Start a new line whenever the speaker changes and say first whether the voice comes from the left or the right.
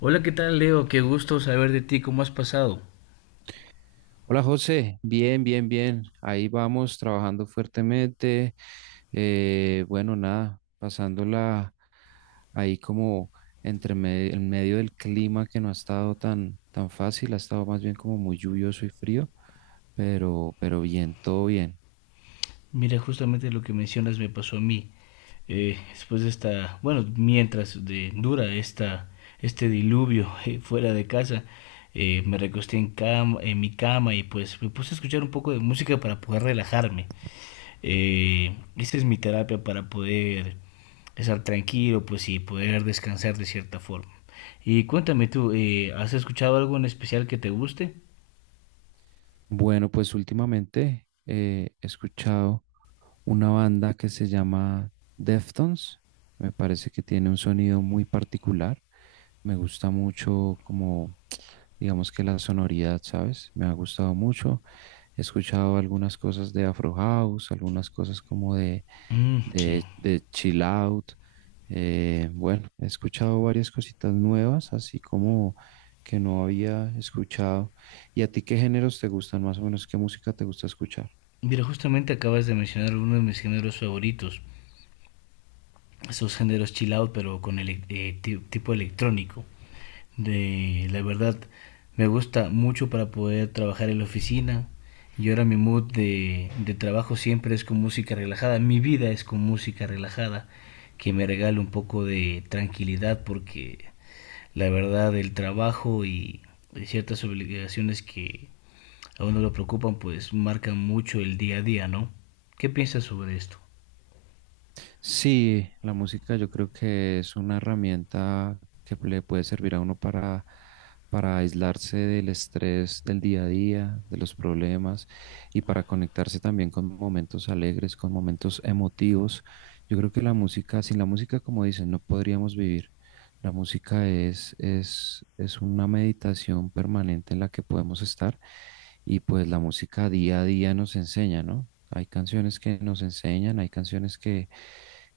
left: Hola, ¿qué tal, Leo? Qué gusto saber de ti. ¿Cómo has pasado?
right: Hola José, bien, bien, bien. Ahí vamos trabajando fuertemente. Bueno, nada, pasándola ahí como en medio del clima que no ha estado tan, tan fácil, ha estado más bien como muy lluvioso y frío, pero bien, todo bien.
left: Mira, justamente lo que mencionas me pasó a mí. Después de esta, bueno, dura esta, este diluvio fuera de casa, me recosté en cama, en mi cama, y pues me puse a escuchar un poco de música para poder relajarme. Esa es mi terapia para poder estar tranquilo, pues, y poder descansar de cierta forma. Y cuéntame tú, ¿has escuchado algo en especial que te guste?
right: Bueno, pues últimamente he escuchado una banda que se llama Deftones. Me parece que tiene un sonido muy particular. Me gusta mucho como digamos que la sonoridad, ¿sabes? Me ha gustado mucho. He escuchado algunas cosas de Afro House, algunas cosas como
left: Mm, sí.
right: de Chill Out. Bueno, he escuchado varias cositas nuevas, así como que no había escuchado. ¿Y a ti qué géneros te gustan más o menos? ¿Qué música te gusta escuchar?
left: Mira, justamente acabas de mencionar uno de mis géneros favoritos, esos géneros chill out, pero con el tipo electrónico. De la verdad, me gusta mucho para poder trabajar en la oficina. Y ahora mi mood de trabajo siempre es con música relajada. Mi vida es con música relajada, que me regala un poco de tranquilidad, porque la verdad, el trabajo y ciertas obligaciones que a uno lo preocupan, pues marcan mucho el día a día, ¿no? ¿Qué piensas sobre esto?
right: Sí, la música yo creo que es una herramienta que le puede servir a uno para aislarse del estrés del día a día, de los problemas y para conectarse también con momentos alegres, con momentos emotivos. Yo creo que la música, sin la música, como dicen, no podríamos vivir. La música es una meditación permanente en la que podemos estar y pues la música día a día nos enseña, ¿no? Hay canciones que nos enseñan, hay canciones que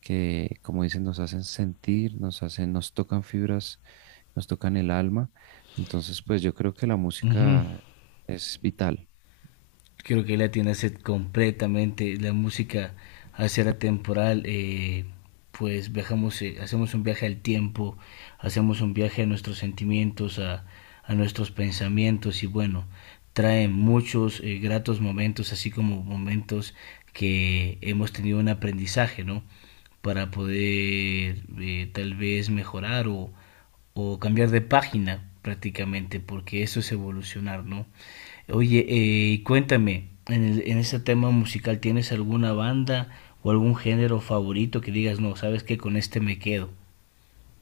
right: que, como dicen, nos hacen sentir, nos hacen, nos tocan fibras, nos tocan el alma. Entonces, pues yo creo que la música es vital.
left: Creo que la tiene a ser completamente la música al ser atemporal, pues viajamos, hacemos un viaje al tiempo, hacemos un viaje a nuestros sentimientos, a nuestros pensamientos, y bueno, trae muchos, gratos momentos, así como momentos que hemos tenido un aprendizaje, no, para poder, tal vez mejorar o cambiar de página, prácticamente, porque eso es evolucionar, no. Oye, y cuéntame, en ese tema musical, ¿tienes alguna banda o algún género favorito que digas, no, sabes que con este me quedo?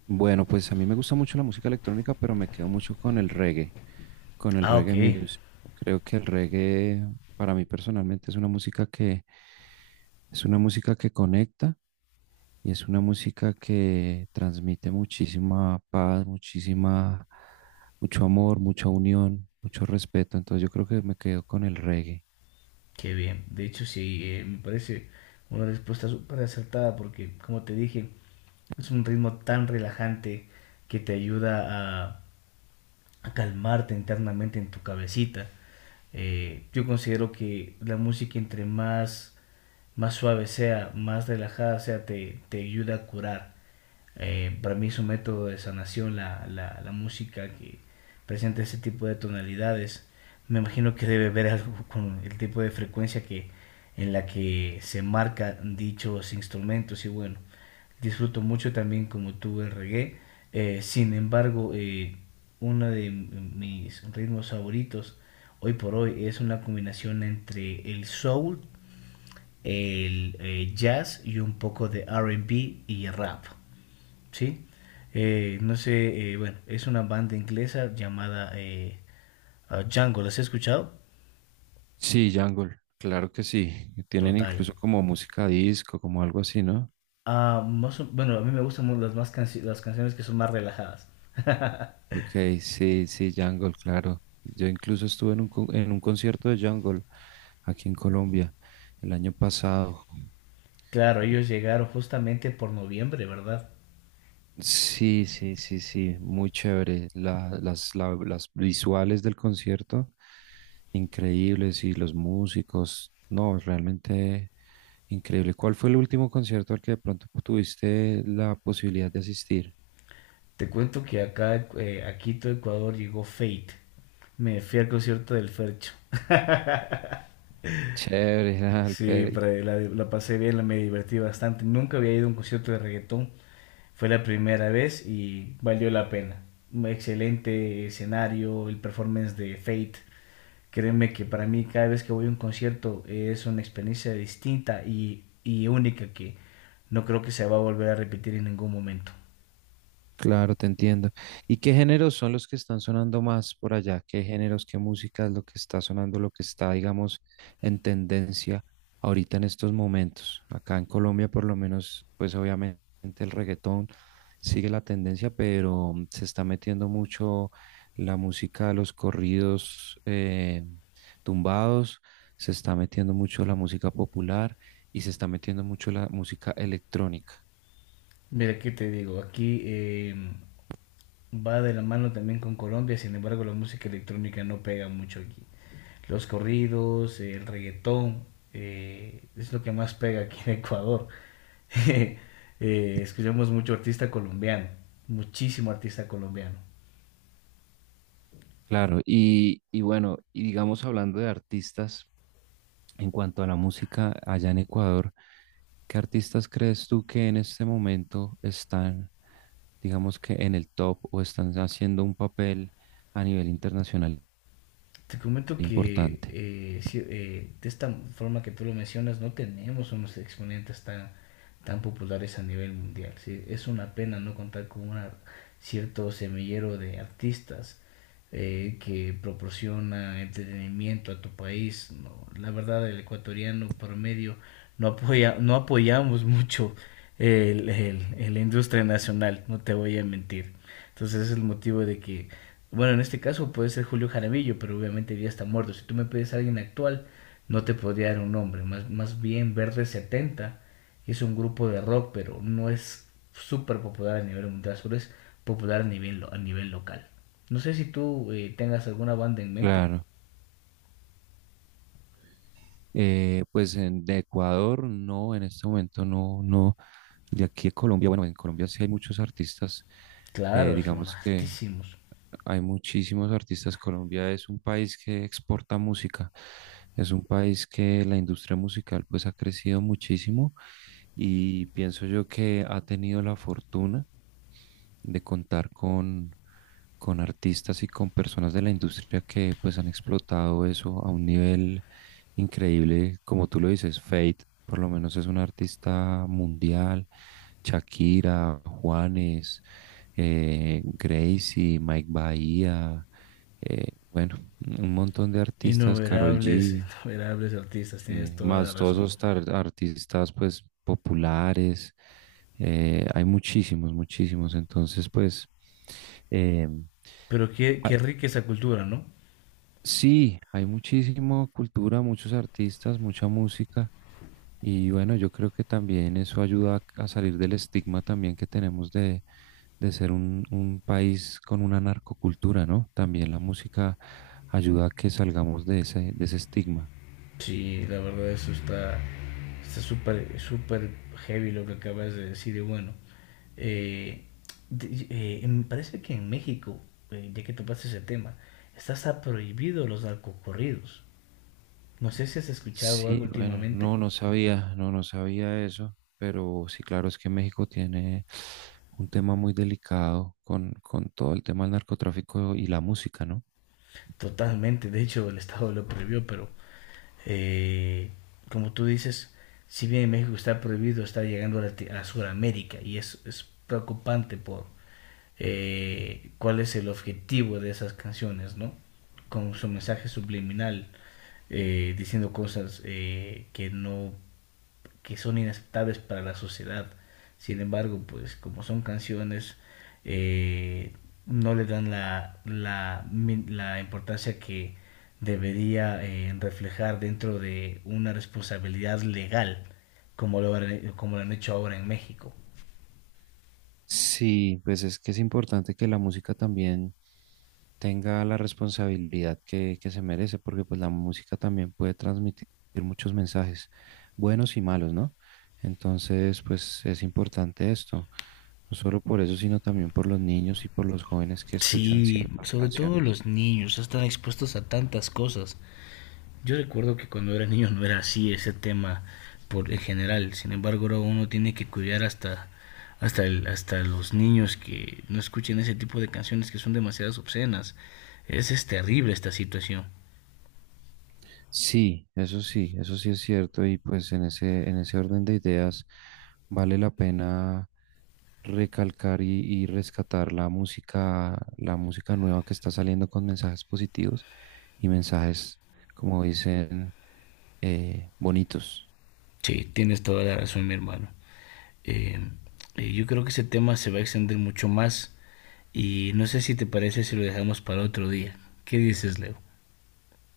right: Bueno, pues a mí me gusta mucho la música electrónica, pero me quedo mucho con el
left: Ah, ok,
right: reggae music. Creo que el reggae, para mí personalmente, es una música que es una música que conecta. Y es una música que transmite muchísima paz, muchísima, mucho amor, mucha unión, mucho respeto. Entonces yo creo que me quedo con el reggae.
left: qué bien. De hecho, sí, me parece una respuesta súper acertada porque, como te dije, es un ritmo tan relajante que te ayuda a calmarte internamente en tu cabecita. Yo considero que la música entre más más suave sea, más relajada sea, te ayuda a curar. Para mí es un método de sanación la música que presenta ese tipo de tonalidades. Me imagino que debe ver algo con el tipo de frecuencia en la que se marcan dichos instrumentos, y bueno, disfruto mucho también como tú el reggae. Sin embargo, uno de mis ritmos favoritos hoy por hoy es una combinación entre el soul, el jazz y un poco de RB y rap, ¿sí? No sé, Bueno, es una banda inglesa llamada Django, ¿las he escuchado?
right: Sí, Jungle, claro que sí. Tienen
left: Total.
right: incluso como música disco, como algo así, ¿no?
left: Bueno, a mí más las canciones que son más relajadas.
right: Ok, sí, sí, Jungle, claro. Yo incluso estuve en en un concierto de Jungle aquí en Colombia el año pasado.
left: Claro, ellos llegaron justamente por noviembre, ¿verdad?
right: Sí, sí, sí, sí, muy chévere. Las visuales del concierto, increíbles, y los músicos, no, realmente increíble. ¿Cuál fue el último concierto al que de pronto tuviste la posibilidad de asistir?
left: Te cuento que acá, a Quito, Ecuador, llegó Fate. Me fui al concierto del Fercho.
right: Chévere,
left: Sí,
right: Alfer.
left: pero la pasé bien, me divertí bastante. Nunca había ido a un concierto de reggaetón. Fue la primera vez y valió la pena. Un excelente escenario, el performance de Fate. Créeme que para mí cada vez que voy a un concierto es una experiencia distinta y única, que no creo que se va a volver a repetir en ningún momento.
right: Claro, te entiendo. ¿Y qué géneros son los que están sonando más por allá? ¿Qué géneros, qué música es lo que está sonando, lo que está, digamos, en tendencia ahorita en estos momentos? Acá en Colombia, por lo menos, pues obviamente el reggaetón sigue la tendencia, pero mm, se está metiendo mucho la música de los corridos tumbados, se está metiendo mucho la música popular y se está metiendo mucho la música electrónica.
left: Mira, ¿qué te digo? Aquí va de la mano también con Colombia, sin embargo la música electrónica no pega mucho aquí. Los corridos, el reggaetón, es lo que más pega aquí en Ecuador. eh, Escuchamos mucho artista colombiano, muchísimo artista colombiano.
right: Claro, y bueno, y digamos hablando de artistas, en cuanto a la música allá en Ecuador, ¿qué artistas crees tú que en este momento están, digamos que en el top o están haciendo un papel a nivel internacional
left: Te comento que,
right: importante?
left: sí, de esta forma que tú lo mencionas, no tenemos unos exponentes tan tan populares a nivel mundial. ¿Sí? Es una pena no contar con un cierto semillero de artistas, que proporciona entretenimiento a tu país. No, la verdad, el ecuatoriano promedio no apoya, no apoyamos mucho la industria nacional, no te voy a mentir. Entonces ese es el motivo de que, bueno, en este caso puede ser Julio Jaramillo, pero obviamente ya está muerto. Si tú me pides a alguien actual, no te podría dar un nombre. Más, más bien Verde 70 es un grupo de rock, pero no es súper popular a nivel mundial, solo es popular a nivel local. No sé si tú tengas alguna banda en mente.
right: Claro, pues de Ecuador no, en este momento no, no, de aquí de Colombia, bueno, en Colombia sí hay muchos artistas,
left: Claro, es lo
right: digamos que
left: altísimos.
right: hay muchísimos artistas. Colombia es un país que exporta música, es un país que la industria musical pues ha crecido muchísimo y pienso yo que ha tenido la fortuna de contar con artistas y con personas de la industria que pues han explotado eso a un nivel increíble, como tú lo dices. Fate por lo menos es un artista mundial, Shakira, Juanes, Gracie, Mike Bahía, eh, bueno, un montón de artistas, Karol
left: Innumerables,
right: G.
left: innumerables artistas, tienes
right: Sí,
left: toda la
right: más todos
left: razón.
right: esos artistas pues populares, hay muchísimos, muchísimos. Entonces, eh,
left: Pero qué,
right: ah,
left: qué rica esa cultura, ¿no?
right: sí, hay muchísima cultura, muchos artistas, mucha música. Y bueno, yo creo que también eso ayuda a salir del estigma también que tenemos de ser un país con una narcocultura, ¿no? También la música ayuda a que salgamos de ese estigma.
left: Sí, la verdad eso está está súper súper heavy lo que acabas de decir, y bueno, eh, me parece que en México, ya que topaste ese tema, está hasta prohibido los narcocorridos. No sé si has escuchado algo
right: Sí, bueno,
left: últimamente.
right: no, no sabía, no, no sabía eso, pero sí, claro, es que México tiene un tema muy delicado con todo el tema del narcotráfico y la música, ¿no?
left: Totalmente, de hecho el Estado lo prohibió, pero, eh, como tú dices, si bien en México está prohibido, está llegando a Sudamérica y es preocupante por, cuál es el objetivo de esas canciones, ¿no? Con su mensaje subliminal, diciendo cosas, que no que son inaceptables para la sociedad. Sin embargo, pues como son canciones, eh, no le dan la importancia que debería, reflejar dentro de una responsabilidad legal, como lo, como lo han hecho ahora en México.
right: Sí, pues es que es importante que la música también tenga la responsabilidad que se merece, porque pues la música también puede transmitir muchos mensajes, buenos y malos, ¿no? Entonces, pues es importante esto, no solo por eso, sino también por los niños y por los jóvenes que escuchan
left: Sí,
right: ciertas
left: sobre todo
right: canciones.
left: los niños están expuestos a tantas cosas. Yo recuerdo que cuando era niño no era así ese tema por en general. Sin embargo, ahora uno tiene que cuidar hasta hasta hasta los niños que no escuchen ese tipo de canciones que son demasiadas obscenas. Es terrible esta situación.
right: Sí, eso sí, eso sí es cierto y pues en ese orden de ideas vale la pena recalcar y rescatar la música nueva que está saliendo con mensajes positivos y mensajes, como dicen, bonitos.
left: Sí, tienes toda la razón, mi hermano. Eh, yo creo que ese tema se va a extender mucho más, y no sé si te parece si lo dejamos para otro día. ¿Qué dices, Leo?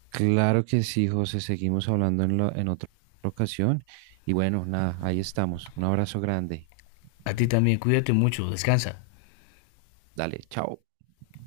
right: Claro que sí, José, seguimos hablando en, en otra ocasión y bueno, nada, ahí estamos. Un abrazo grande.
left: A ti también, cuídate mucho, descansa.
right: Dale, chao.